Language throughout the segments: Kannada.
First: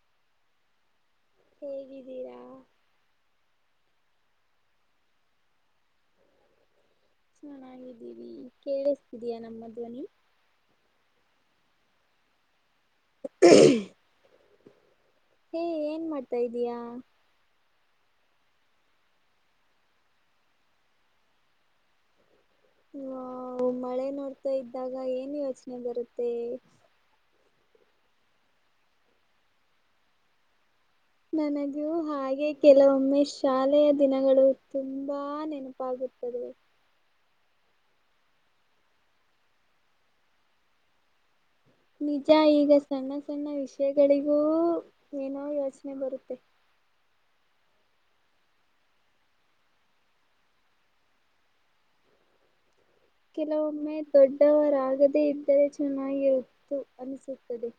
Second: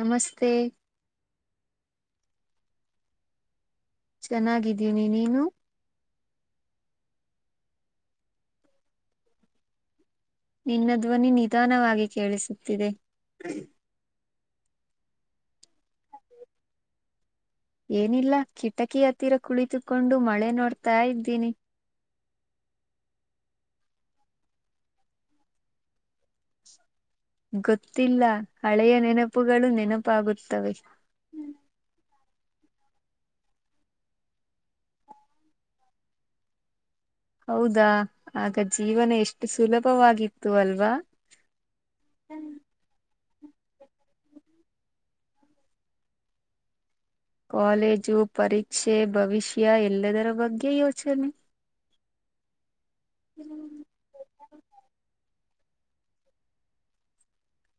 ನಮಸ್ತೆ ಹೇಗಿದ್ದೀರಾ ಚೆನ್ನಾಗಿದ್ದೀನಿ ನೀನು ಚೆನ್ನಾಗಿದ್ದೀವಿ ಕೇಳಸ್ತಿದಯಾ ನಮ್ಮ ಧ್ವನಿ ನಿನ್ನ ಧ್ವನಿ ನಿಧಾನವಾಗಿ ಕೇಳಿಸೆ ಸದೆ ಹೇ ಏನ್ ಮಾಡ್ತಾ್ದೀಯಾ ಏನಿಲ್ಲ ಕಿಟಕಿ ಹತ್ತಿರ ಕುಳಿತುಕೊಂಡು ಮಳೆ ನೋಡ್ತಾ ಇದ್ದೀನಿ ಹ ಮಳೆ ನೋಡ್ತಾ ಇದ್ದಾಗ ಏನ್ ಯೋಚನೆ ಬರುತ್ತೆ ಗೊತ್ತಿಲ್ಲ ಹಳೆಯ ನೆನಪುಗಳು ನೆನಪಾಗುತ್ತವೆ ನನಗೊ ಹಾಗೆ ಹಾಗಗೆ ಕೆಲವೊಮ್ಮೆ ಶಾಲೆಯ ದಿನಗಳು ತುಂಬಾ ನೆನಪಾಗುತ್ತದೆ ಹೌದಾ ಆಗ ಜೀವನ ಎಷ್ಟು ಸುಲಭವಾಗಿತ್ತು ಅಲ್ವಾ ನಿಜ ಈಗಸಣ ಸ್ಣ ವಿಷಯಗಳಿಗೂ ಏನೋ ಯೋಚನೆ ಬರುತ್ತೆ ಕಾಲೇಜು ಪರೀಕ್ಷೆ ಭವಿಷ್ಯ ಎಲ್ಲದರ ಬಗ್ಗೆ ಯೋಚನೆ ಕೆಲವೊಮ್ಮೆ ದೊಡ್ಡವರಾಗದೇ ಇತ್ತು ಇರೆ ಚೆನ್ನಾಗಿರುತ್ತು ಅನ್ನಿಸುತ್ತದೆ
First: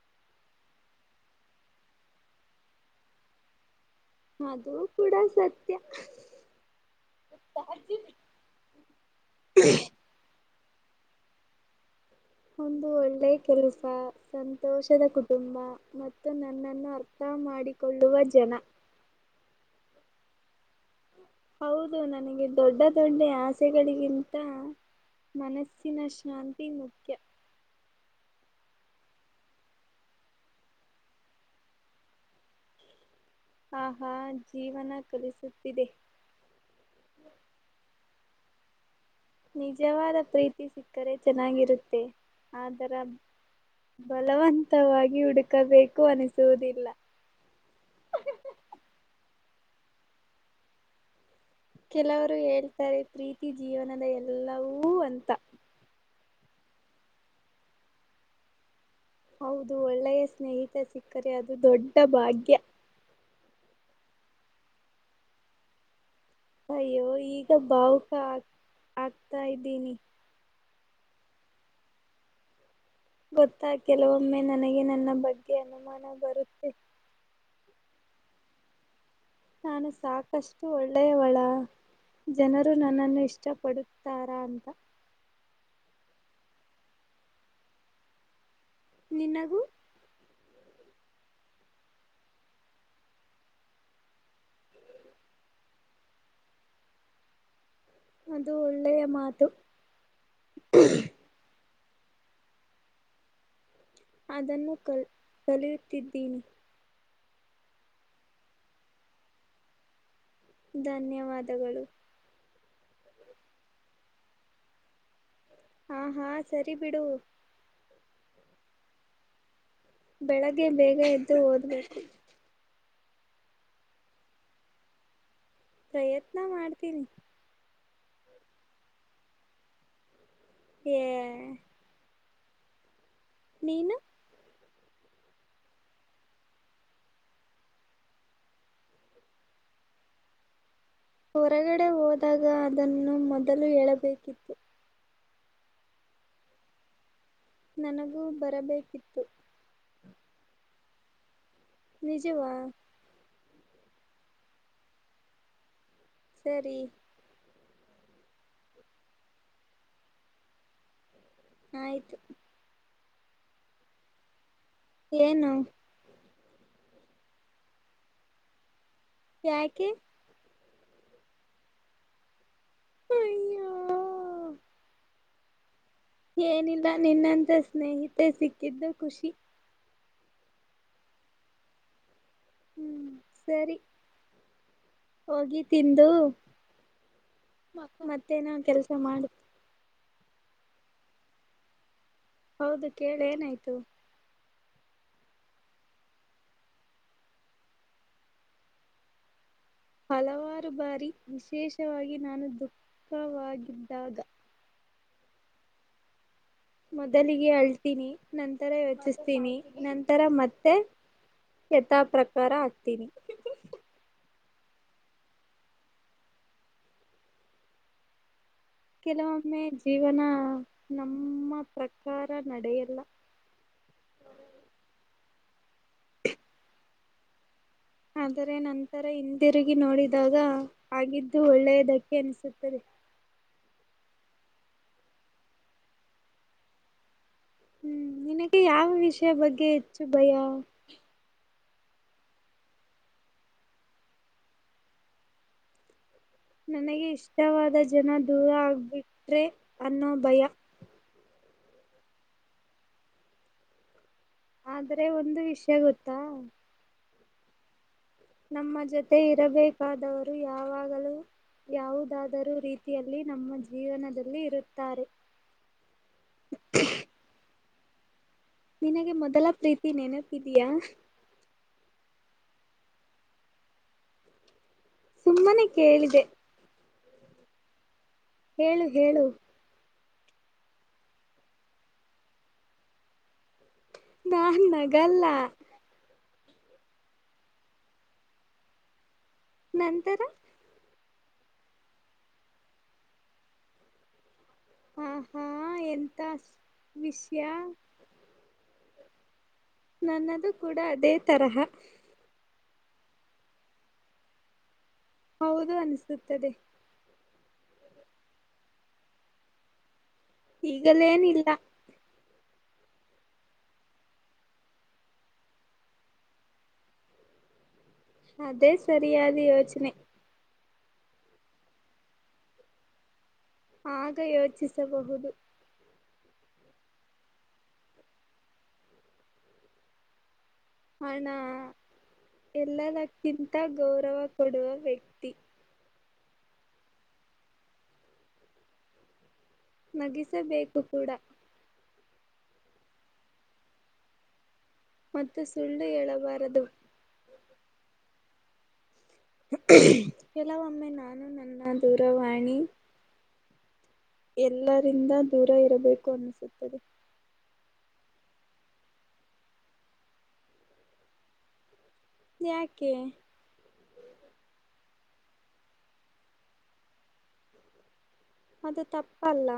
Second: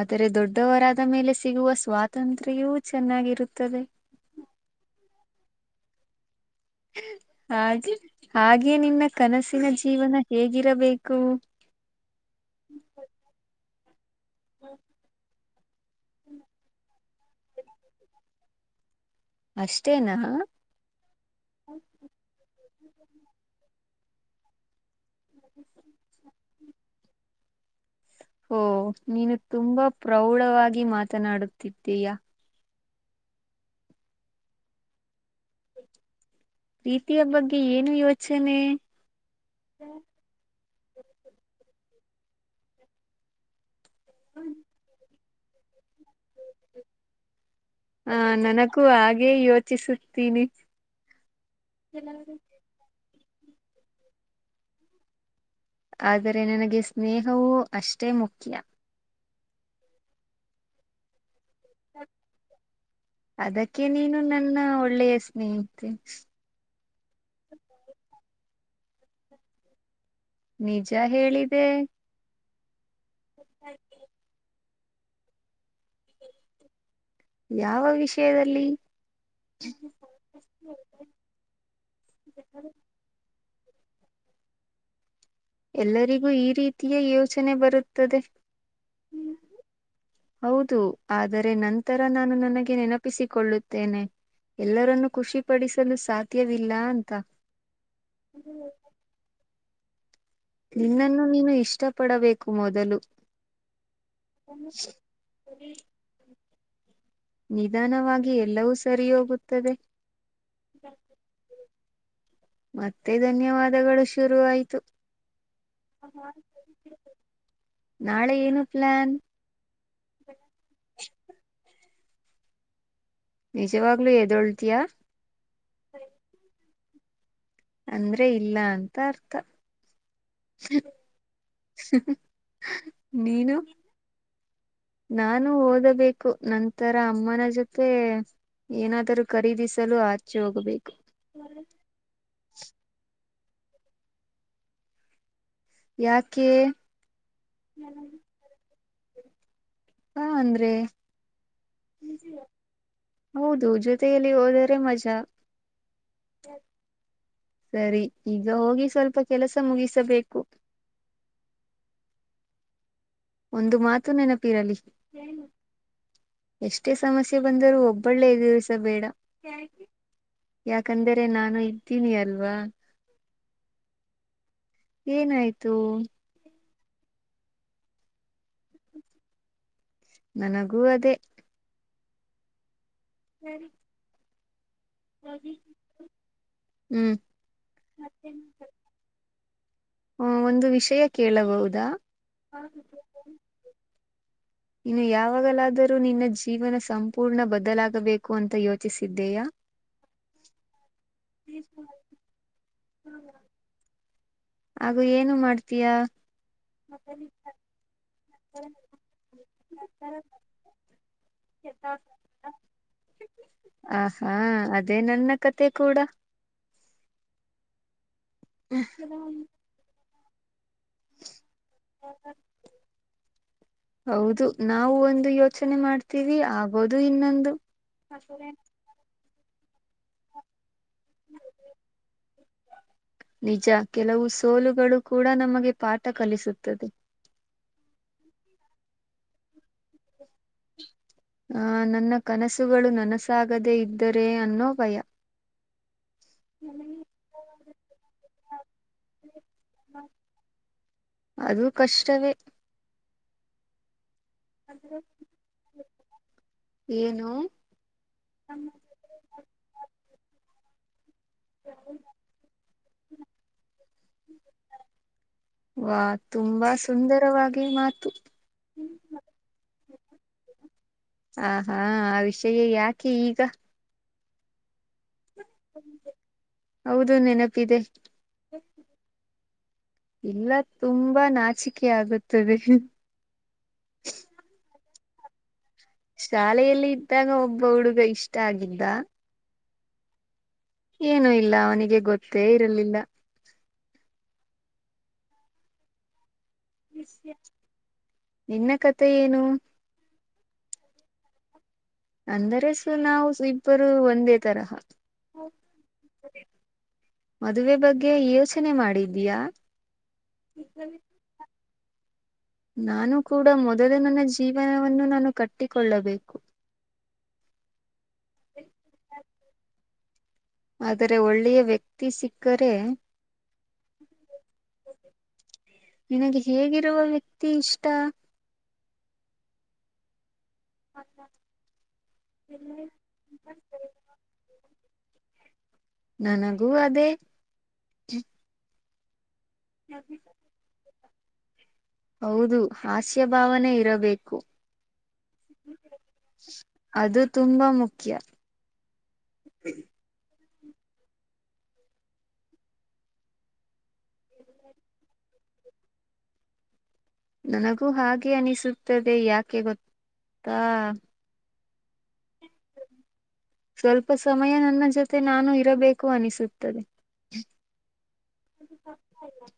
ಆದರೆ ದೊಡ್ಡವರಾದ ಮೇಲೆ ಸಿಗುವ ಸ್ವಾತಂತ್ರ್ಯವೂ ಚೆನ್ನಾಗಿರುತ್ತದೆ ಅದುೂ ಕೂಡ ಸತ್ಯ ಹಾಗೆ ಹಾಗೆ ನಿನ್ನ ಕನಸಿನ ಜೀವನ ಹೇಗೆ ಗಿರಬೇಕು ಒಂದು ಒಳ್ಳೆ ಕೆಲಸ ಹ ಸಂತೋಷದ ಕೊಟ್ಟ ಸುಮ್ಮ ಮತ್ತು ನನ್ನನ್ನು ಅರ್ಥ ಮಾಡಿಕೊಳ್ಳುವ ಜನ ಅಷ್ಟೇನ ಹೌದು ನನಗ ದೊಡ್ಡ ದೊಡ್್ಣೆ ಆಸೆಗಳಿಗಿಂತ ಮನಸ್ಸಿನ ಶಾನ್ ಅಿ ಮುಖ್ಯ ಓ ನೀನು ತುಂಬಾ ಪ್ರೌಢವಾಗಿ ಮಾತನಾಡುತ್ತಿದ್ದೀಯಾ ಆಹ ಜೀವನ ಕಲಿಸುತ್ತಿದೆ ಪ್ರೀತಿಯ ಬಗ್ಗೆ ಏನು ಯೋಚನೆ ಚನ ನಿಜವಾದ ಪ್ರೀತಿ ಸಿಕ್ಕರೆ ಚೆನ್ನಾಗಿರುತ್ತೆ ಆದರ ಬಲವಂತವಾಗಿ ಹುಡು ಕವ ಹ ನನಕ್ಕೂ ಹಾಗೆ ಇವತ್ತು ಚ್ಚ ಸಕ್ತಿಿನ ಕೆಲವರು ಹೇಳ್ತಾರೆ ಪ್ರೀತಿ ಜೀವನದ ಎಲ್ಲವೂ ಅಂತ ಆದರೆ ನನಗೆ ಸ್ನೇಹವು ಅಷ್ಟೇ ಮುಖ್ಯ ಹೌದು ಒಳ್ಳೆಯ ಸ್ನೇಹಿತೆ ಸಿಕ್ಕದೆ ಅದು ದೊಡ್ಡ ಭಾಗ್ಯ ಅದಕ್ಕೆ ನೀನು ನನ್ನ ಒಳ್ಳೆಯ ಸ್ನೇಹಿತೆ ಅಯ್ಯೋ ಈಗ ಬಾವುಕ ಆ ಆಗ್ತಾ ಇದ್ದೀನಿ ನಿಜ ಹೇಳಿದೆೆ ಗೊತ್ತಾ ಕೆಲವೊಮ್ಮೆ ನನಗೆ ನನ್ನ ಬಗ್ಗೆ ಅನುಮಾನ ಬರುತ್ತೆ ಯಾವ ವಿಷಯದಲ್ಲಿ ನಾನು ಸಾಕಷ್ಟು ಒಳ್ಳೆಯವಳ ಜನರು ನನ್ನನ್ನು ಇಷ್ಟ ಪಡುತ್ತಾರ ಅಂತ ಎಲ್ಲರಿಗೂ ಈ ರೀತಿಯ ಯೋಚನೆ ಬರುತ್ತದೆ ನಿನಗೂ ಹೌದು ಆದರೆ ನಂತರ ನಾನು ನನಗೆ ನೆನಪಿಸಿಕೊಳ್ಳುತ್ತೇನೆ ಎಲ್ಲರನ್ನೂ ಖುಷಿಪಡಿಸಲು ಸಾಧ್ಯವಿಲ್ಲ ಅಂತ ಅದು ಒಳ್ಳೆಯ ಮಾತು ನಿನ್ನನ್ನು ನೀನು ಇಷ್ಟ ಪಡಬೇಕು ಮೊದಲು ಅದನ್ನು ಕಲ್ ಕಲಿಯುತ್ತಿದ್ದೀನಿ ನಿಧಾನವಾಗಿ ಎಲ್ಲವೂ ಸರಿ ಹೋಗುತ್ತದೆ ಧನ್ಯವಾದಗಳು ಮತ್ತೆ ಧನ್ಯವಾದಗಳು ಶುರುವಾಯಿತ್ತು ಹಾ ಹಾ ಸರಿ ಬಿಡು ನಾಳೆ ಏನು ಪ್ಲಾನ್ ಬೆಳಗ್ಗೆ ಬೇಗ ಎದ್ದು ಓದ್ಬೇಕು ನಿಜವಾಗ್ಲು ಎದ್ದೇಳೋತಿಯ ಪ್ರಯತ್ನ ಮಾಡ್ತೀನಿ ಅಂದ್ರೆ ಇಲ್ಲ ಅಂತ ಅರ್ಥ ಹೇಯ್ [inaudible] ನೀನು ನಾನು ಓದಬೇಕು ನಂತರ ಅಮ್ಮನ ಜೊತೆ ಏನಾದರೂ ಖರೀದಿಸಲು ಆಚೆ ಹೋಗ್ಬೇಕು ಹೊರಗಡೆ ಹೋದಾಗ ಅದನ್ನು [unintelligible] ಹೇಳಬೇಕಿತ್ತು ಯಾಕೆ ನನಗೂ ಬರಬೇಕಿತ್ತು ಹಾ ಅಂದ್ರೆ ನಿಜವಾ ಹೌದು ಜೊತೆಯಲ್ಲಿ ಹೋದರೆ ಮಜಾ ಸರಿ ಸರಿ ಈಗ ಹೋಗಿ ಸ್ವಲ್ಪ ಕೆಲಸ ಮುಗಿಸಬೇಕು ಆಯ್ತು ಒಂದು ಮಾತು ನೆನಪ ತಿರಲಿ ಏನು ಎಷ್ಟೇ ಸಮಸ್ಯೆ ಬಂದರೂ ಒಬ್ಬಳ್ಳೆ ಎದುರಿಸಬೇಡ ಯಾಕೆ ಯಾಕಂದರೆೆ ನಾನು ಇದ್ದೀನಿ ಅಲ್ವಾ ಅಯ್ಯೋ ಏನಾಯ್ತು ಏನಿಲ್ಲ ನಿನ್ನಂತ ಸ್ನೇಹಿತೆ ಸಿಕ್ಕಿದ್ದು ಖುಷಿ ನನಗೂ ಅದೇ ಹ್ಮ್ ಸರಿ ಹೋಗಿ ತಿಂದು ಹ್ಮ್ ಮ ಮತ್ತೇನ ಕೆಲ್ಸ ಮಾಡ ಹ ಒಂದು ವಿಷಯ ಕೇಳಬಹುದಾ ಹೌದು ಕೇಳಿ ಏನಾಯ್ತು ಇನ್ನು ಯಾವಾಗಲಾದರೂ ನಿನ್ನ ಜೀವನ ಸಂಪೂರ್ಣ ಬದಲಾಗಬೇಕು ಅಂತ ಯೋಚಿಸಿದ್ದೀಯಾ ಹಲವಾರು ಬಾರಿ ವಿಶೇಷವಾಗಿ ನಾನು ದುಃಖವಾಗಿದ್ದಾಗ ಹಾಗು ಏನು ಮಾಡ್ತೀಯಾ ಮೊದಲಿಗೆ ಅಳ್ತೀನಿ ನಂತರ ಯೋಚಿಸ್ತೀನಿ ನಂತರ ಮತ್ತೆ ಯಥಾ ಪ್ರಕಾರ ಹಾಕ್ತೀನಿ ಹಾ ಅದೇ ನನ್ನ ಕತೆೆ ಕೂಡ ಕೆಲವೊಮ್ಮೆ ಜೀವನ ನಮ್ಮ ಪ್ರಕಾರ ನಡೆಯಲ್ಲ ಯಚನೆ ಮಾಡ್ತೀವಿ ಆಗೋದು ಇನ್ನೊಂದು ಆದ್ರ ನಂತರ ಹಿಂದೆ ತಿರುಗಿ ನೋಡಿದಾಗ ಹಾಗಗಿದ್ದು ಒಳ್ಳೆಯದಕ್ಕೆ ಅನಿಸುತ್ತದೆ ನಿಜ ಕೆಲವು ಸೋಲುಗಳು ಕೂಡ ನಮಗೆ ಪಾಠ ಕಲಿಸುತ್ತದೆ ಹ್ಮ್ ನಿನಕ್ಕೆ ಯಾವ ವಿಷಯ ಬಗ್ಗೆ ಹೆಚ್ಚು ಭಯ ಆ ನನ್ನ ಕನಸುಗಳು ನನಸಾಗದೇ ಇದ್ದರೆ ಅನ್ನೋ ಭಯ ನನಗೆ ಇಷ್ಟವಾದ ಜನ ದೂರ ಆಗ್ಬಿಟ್ರೆ ಅನ್ನೋ ಭಯ ಅದು ಕಷ್ಟವೇ ಆದ್ರೆ ಒಂದು ವಿಷಯ ಗೊತ್ತಾ ಹ್ಮ ನಮ್ಮ ಜೊತೆ ಇರಬೇಕಾದವರು ಯಾವಾಗ ಮ [inaudible] ಯಾವುದಾದರೂ ರೀತಿಯಲ್ಲಿ ನಮ್ಮ ಜೀವನದಲ್ಲಿ ಇರುತ್ತಾರೆ ವಾ ಹ್ಮ್ಮ್. [inaudible] ನಿನಗೆ ಮೊದಲ ಪ್ರೀತಿ ನ್ನೆನಪ್ಪ ಇದಿದಯಾ ಆ ಹಾ ಆ ವಿಷಯ ಯಾಕೆ ಈಗ ಸುಮ್ಮನೆ ಕೇಳಿದೆ ಹೌದು ನೆನಪಿದೆ ಹೇಳು ಹೇಳು ಇಲ್ಲ ತುಂಬಾ ನಾಚಿಕೆ ಆಗುತ್ತದೆ ನಾನ ನಗಲ್ಲ ಶಾಲೆಯಲ್ಲಿ ಇದ್ದಾಗ ಒಬ್ಬ ಹುಡುಗ ಇಷ್ಟ ಆಗಿದ್ದ ನಂತರ ಏನು ಇಲ್ಲ ಅವನಿಗೆ ಗೊತ್ತೇ ಇರಲಿಲ್ಲ ಹ ಹಾ ಎಂತ ವಿಷಯ ನಿನ್ನ ಕ ಮತ್ತ ಏನು ನನ್ನದು ಕೂಡ ಅದೇ ತರಹ ಅಂದರೆಸು ನಾವು ಇಬ್ಬರು ಒಂದೇ ತರಹ ಹೌದು ಅನಿಸುತ್ತದೆ ಮದುವೆ ಬಗ್ಗೆ ಯೋಚನೆ ಮಾಡಿದೀಯಾ ಈಗಲೇಏನಿಲ್ಲ ನಾನು ಕೂಡ ಮೊದಲು ನನ್ನ ಜೀವನವನ್ನು ನಾನು ಕಟ್ಟಿಕೊಳ್ಳಬೇಕು ಅೇ ಸರಿಾದ ಯೋಚನೆ ಆದರೆ ಒಳ್ಳೆಯ ವ್ಯಕ್ತಿ ಸಿಕ್ಕರೆ ಆಗ ಯೋಚಿಸಬಹುದು ನಿನಗೆ ಹೇಗಿರುವ ವ್ಯಕ್ತಿ ಇಷ್ಟ ಹಣ ಎಲ್ಲದಕ್ಕಿಂತ ಗೌರವ ಕೊಡುವ ವ್ಯಕ್ತಿ ತ್ತಿ ನನಗೂ ಅದೇ ನಗಿಸ ಬೇಕು ಕೂಡ ಹೌದು ಹಾಸ್ಯ ಭಾವನೆ ಇರಬೇಕು ಮತ್ತು ಸುಳ್ಳು ಹೇಳಬಾರದು ತುಂಬ ಮುಖ್ಯ [inaudible] ಕೆಲವೊಮ್ಮೆ ನಾನು ನನ್ನ ದೂರವಾಣಿ ಎಲ್ಲರಿಂದ ದೂರ ಇರಬೇಕು ಅನ್ನಿಸುತ್ತದೆ ನನಗೂ ಹಾಗೆ ಅನಿಸುತ್ತದೆ ಯಾಕೆ ಗೊತ್ತಾ ಯಾಕೆ ಸ್ವಲ್ಪ ಸಮಯ ನನ್ನ ಜೊತೆ ಮತ್ತೆ ನಾನು ಇರಬೇಕು ಅನಿಸುತ್ತದೆ ಅದು ತಪ್ಪಲ್ಲ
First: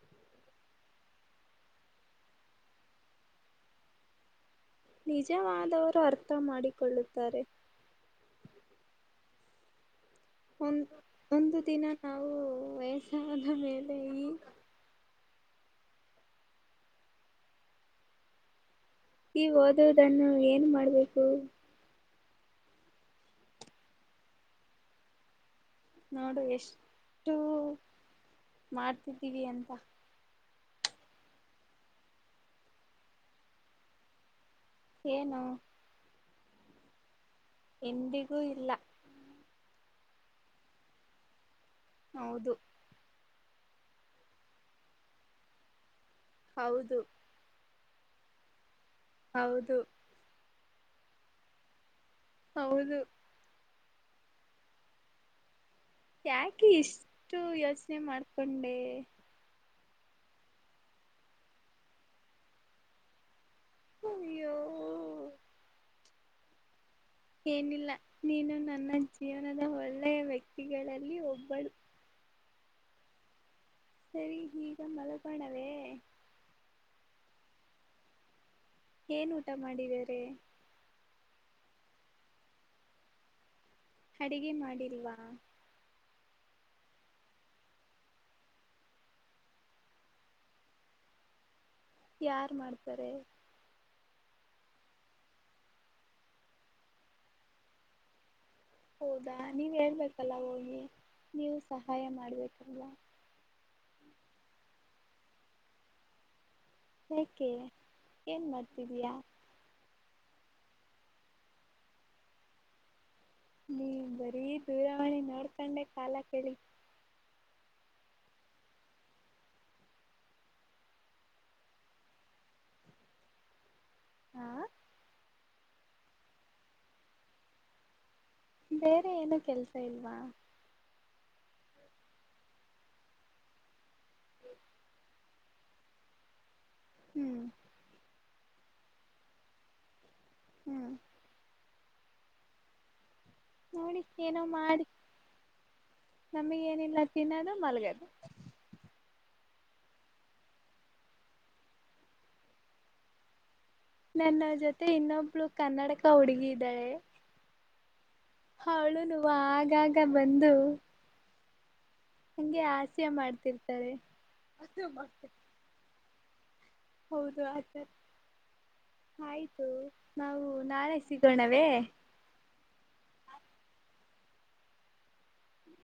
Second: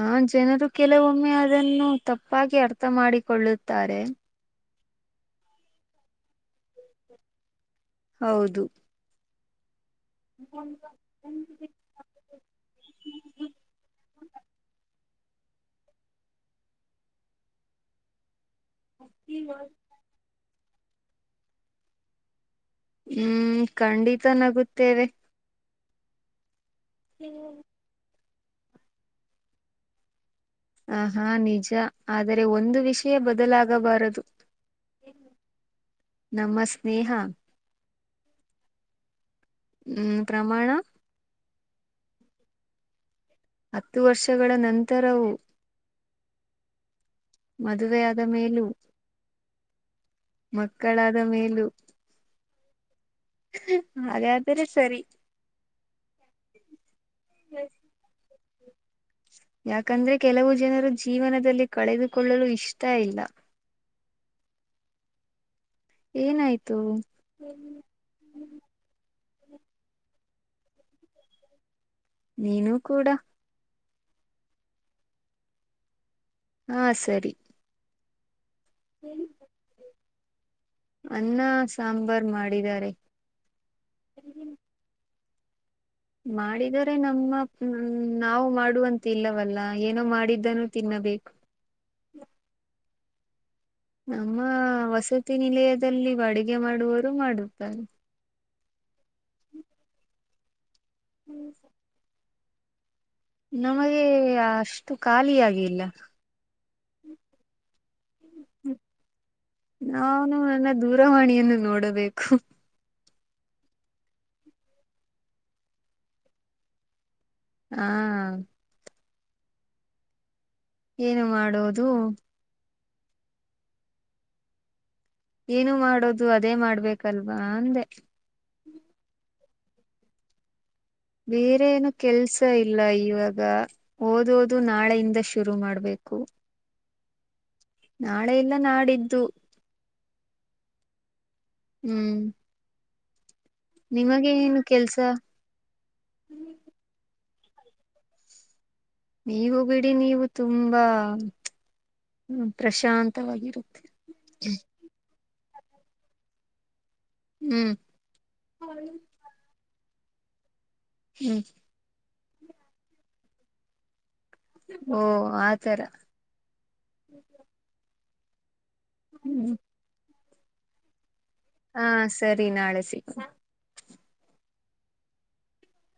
ಆ ಜನರು ಕೆಲವೊಮ್ಮೆ ಅದನ್ನು ತಪ್ಪಾಗಿ ಅರ್ಥ ಮಾಡಾಡಿಕೊಳ್ಳುತ್ತಾರೆ ನಿಜವಾದವರು ಅರ್ಥ ಮಾಡಿಕೊಳ್ಳುತ್ತಾರೆ ಹೌದು ಒ ಒಂದು ದಿನ ನಾವು ವಯಸಾದ ಮೇಲೆ ಈ ನೀವ ಓದದನ್ನು ಏನ್ ಮಾಡ ಹ ಹ್ಮ್ ಖಂಡಿತ ನಗುತ್ತೇವೆ ನೋಡು ಎಷ್ಟ್ ಹ್ಮ್ ಮಾಡ್ತಿದ್ದೀವಿ ಅಂತ ಅಹಾ ನಿಜ ಆದರೆ ಒಂದು ವಿಷಯ ಬದಲಾಗಬಾರದು ಏನು ನಮ ಸ್ನೇಹ ಎಂದಿಗೂ ಇಲ್ಲ ಹ್ಮ್ ಪ್ರಮಾಣ ಹೌದು ಹತ್ತು ವರ್ಷಗಳ ನಂತರವು ಹೌದು ಮದುವೆ ಆದ ಮೇಲೂ ಹೌದು ಮಕ್ಕಳಾದ ಮೇಲ ಹೌದು ಅದೇ ಆದರೆ ಸರಿ ಯಾಕೆ ಇಷ್ಟು ಯೋಚನೆ ಮಾಡ್ತ ಪಂಡೆ ಯಾಕಂದ್ರೆ ಕೆಲವು ಜನರು ಜೀವನದಲ್ಲಿ ಕಳೆದುಕೊಳ್ಳಲು ಇಷ್ಟ ಇಲ್ಲ ಅಯ್ಯೋ ಏನಾಯ್ತು ಏನಿಲ್ಲ ನೀನು ನನ್ನಜ್ಜ ಜೀವನದ ಒಳ್ಳೆಯ ವ್ಯಕ್ತಿಗಳಲ್ಲಿ ಒಬ್ಬಳ ನೀನುೂ ಕೂಡ ಸರಿ ಈಗ ಮಲಬಣವೇ ಹಾ ಸರಿ ಏನ್ ಊಟ ಮಾಡಿದೆ ಅನ್ನ ಸಾಂಬಾರ್ ಮಾಡಿದ್ದಾರೆ ಅಡಿಗೆ ಮಾಡಿಲ್ವಾ ಮಾಡಿದರೆ ನಮ್ಮ ಹ್ಮ್ ನಾವು ಮಾಡುವಂತ ಇಲ್ಲವಲ್ಲ ಏನೋ ಮಾಡಿದ್ದನೂ ತಿನ್ನಬೇಕು ಯಾರ್ ಮಾಡ್ತಾರೆ [unintelligible] ನಮ್ಮ ವಸತಿ ನಿಲಯದಲ್ಲಿ ಅಡಿಗೆ ಮಾಡುವವರು ಮಾಡುತ್ತಾರೆ ಹೌದಾ ನೀವು ಹೇಳ್ಬೇಕ [unintelligible] ಹೋಗಿ ನೀವು ಸಹಾಯ ಮಾಡ್ಬೇಕು [unintelligible] ನಮಗೆ ಅಷ್ಟು ಖಾಲಿಯಾಗಿಲ್ಲ ಯಾಕೆ ಏನ್ ಮಾಡ್ತಿದಿಯಾ ನಾನು ನನ್ನ ದೂರವಾಣಿಯನ್ನು ನೋಡಬೇಕು ನೀವ್ ಬರೀ ದೂರವಾಣಿ ನೋಡ್ಕಂಡೆ ಕಾಲ ಕಳಿ ಹಾ ಏನು ಮಾಡೋದು ಹಾ ಏನು ಮಾಡೋದು ಅದೇ ಮಾಡ್ಬೇಕಲ್ವಾ ಅಂದೆ ಬೇರೆ ಏನು ಕೆಲ್ಸ ಇಲ್ವಾ ಬೇರೆ ಏನು ಕೆಲ್ಸ ಇಲ್ಲ ಇವಾಗ ಓದೋದು ನಾಳೆಯಿಂದಷ್ಟು ಶುರು ಮಾಡ್ಬೇಕು ಹ್ಮ್ ನಾಳೆಯಲ್ಲ ನಾಡಿದ್ದು ಹ್ಮ್ ಹ್ಮ್ ನೋಡಿ ನಿಮಗೆ ಏನೋ ಏನು ಮಾಡಿ ಕೆಲ್ಸ ನಮಿಗೆ ಏನಿಲ್ಲ ತಿನ್ನದು ಮಲ್ಗದು ನೀವು ಬಿಡಿ ನೀವು ತುಂಬಾ ಪ್ರಶಾಂತವಾಗಿರುತ್ತ ನನ್ನ ಜೊತೆ ಇನ್ನೊಬ್ಬ ಇನ್ನೊಬ್ಬಳು ಕನ್ನಡಕ ಹುಡುಗಿ ಇದ್ದಾಳೆ ಹ್ಮ್ ಅವಳುನುವಾ ಆಗಾಗಿ ಬಂದು ಹ್ಮ್ ಹಂಗೆ ಅಸ್ಯ ಮಾಡ್ತಿರ್ತಾರೆ ಓ ಆತರ ಹೌದು ಆಯ್ತ ಹ್ಮ್ ಆಯ್ತು ನಾವು ನಾಳೆ ಸಿಗೋಣವೇ? ಹಾ ಸರಿ ನಾಳೆ ಸಿ ಇಗ [inaudible]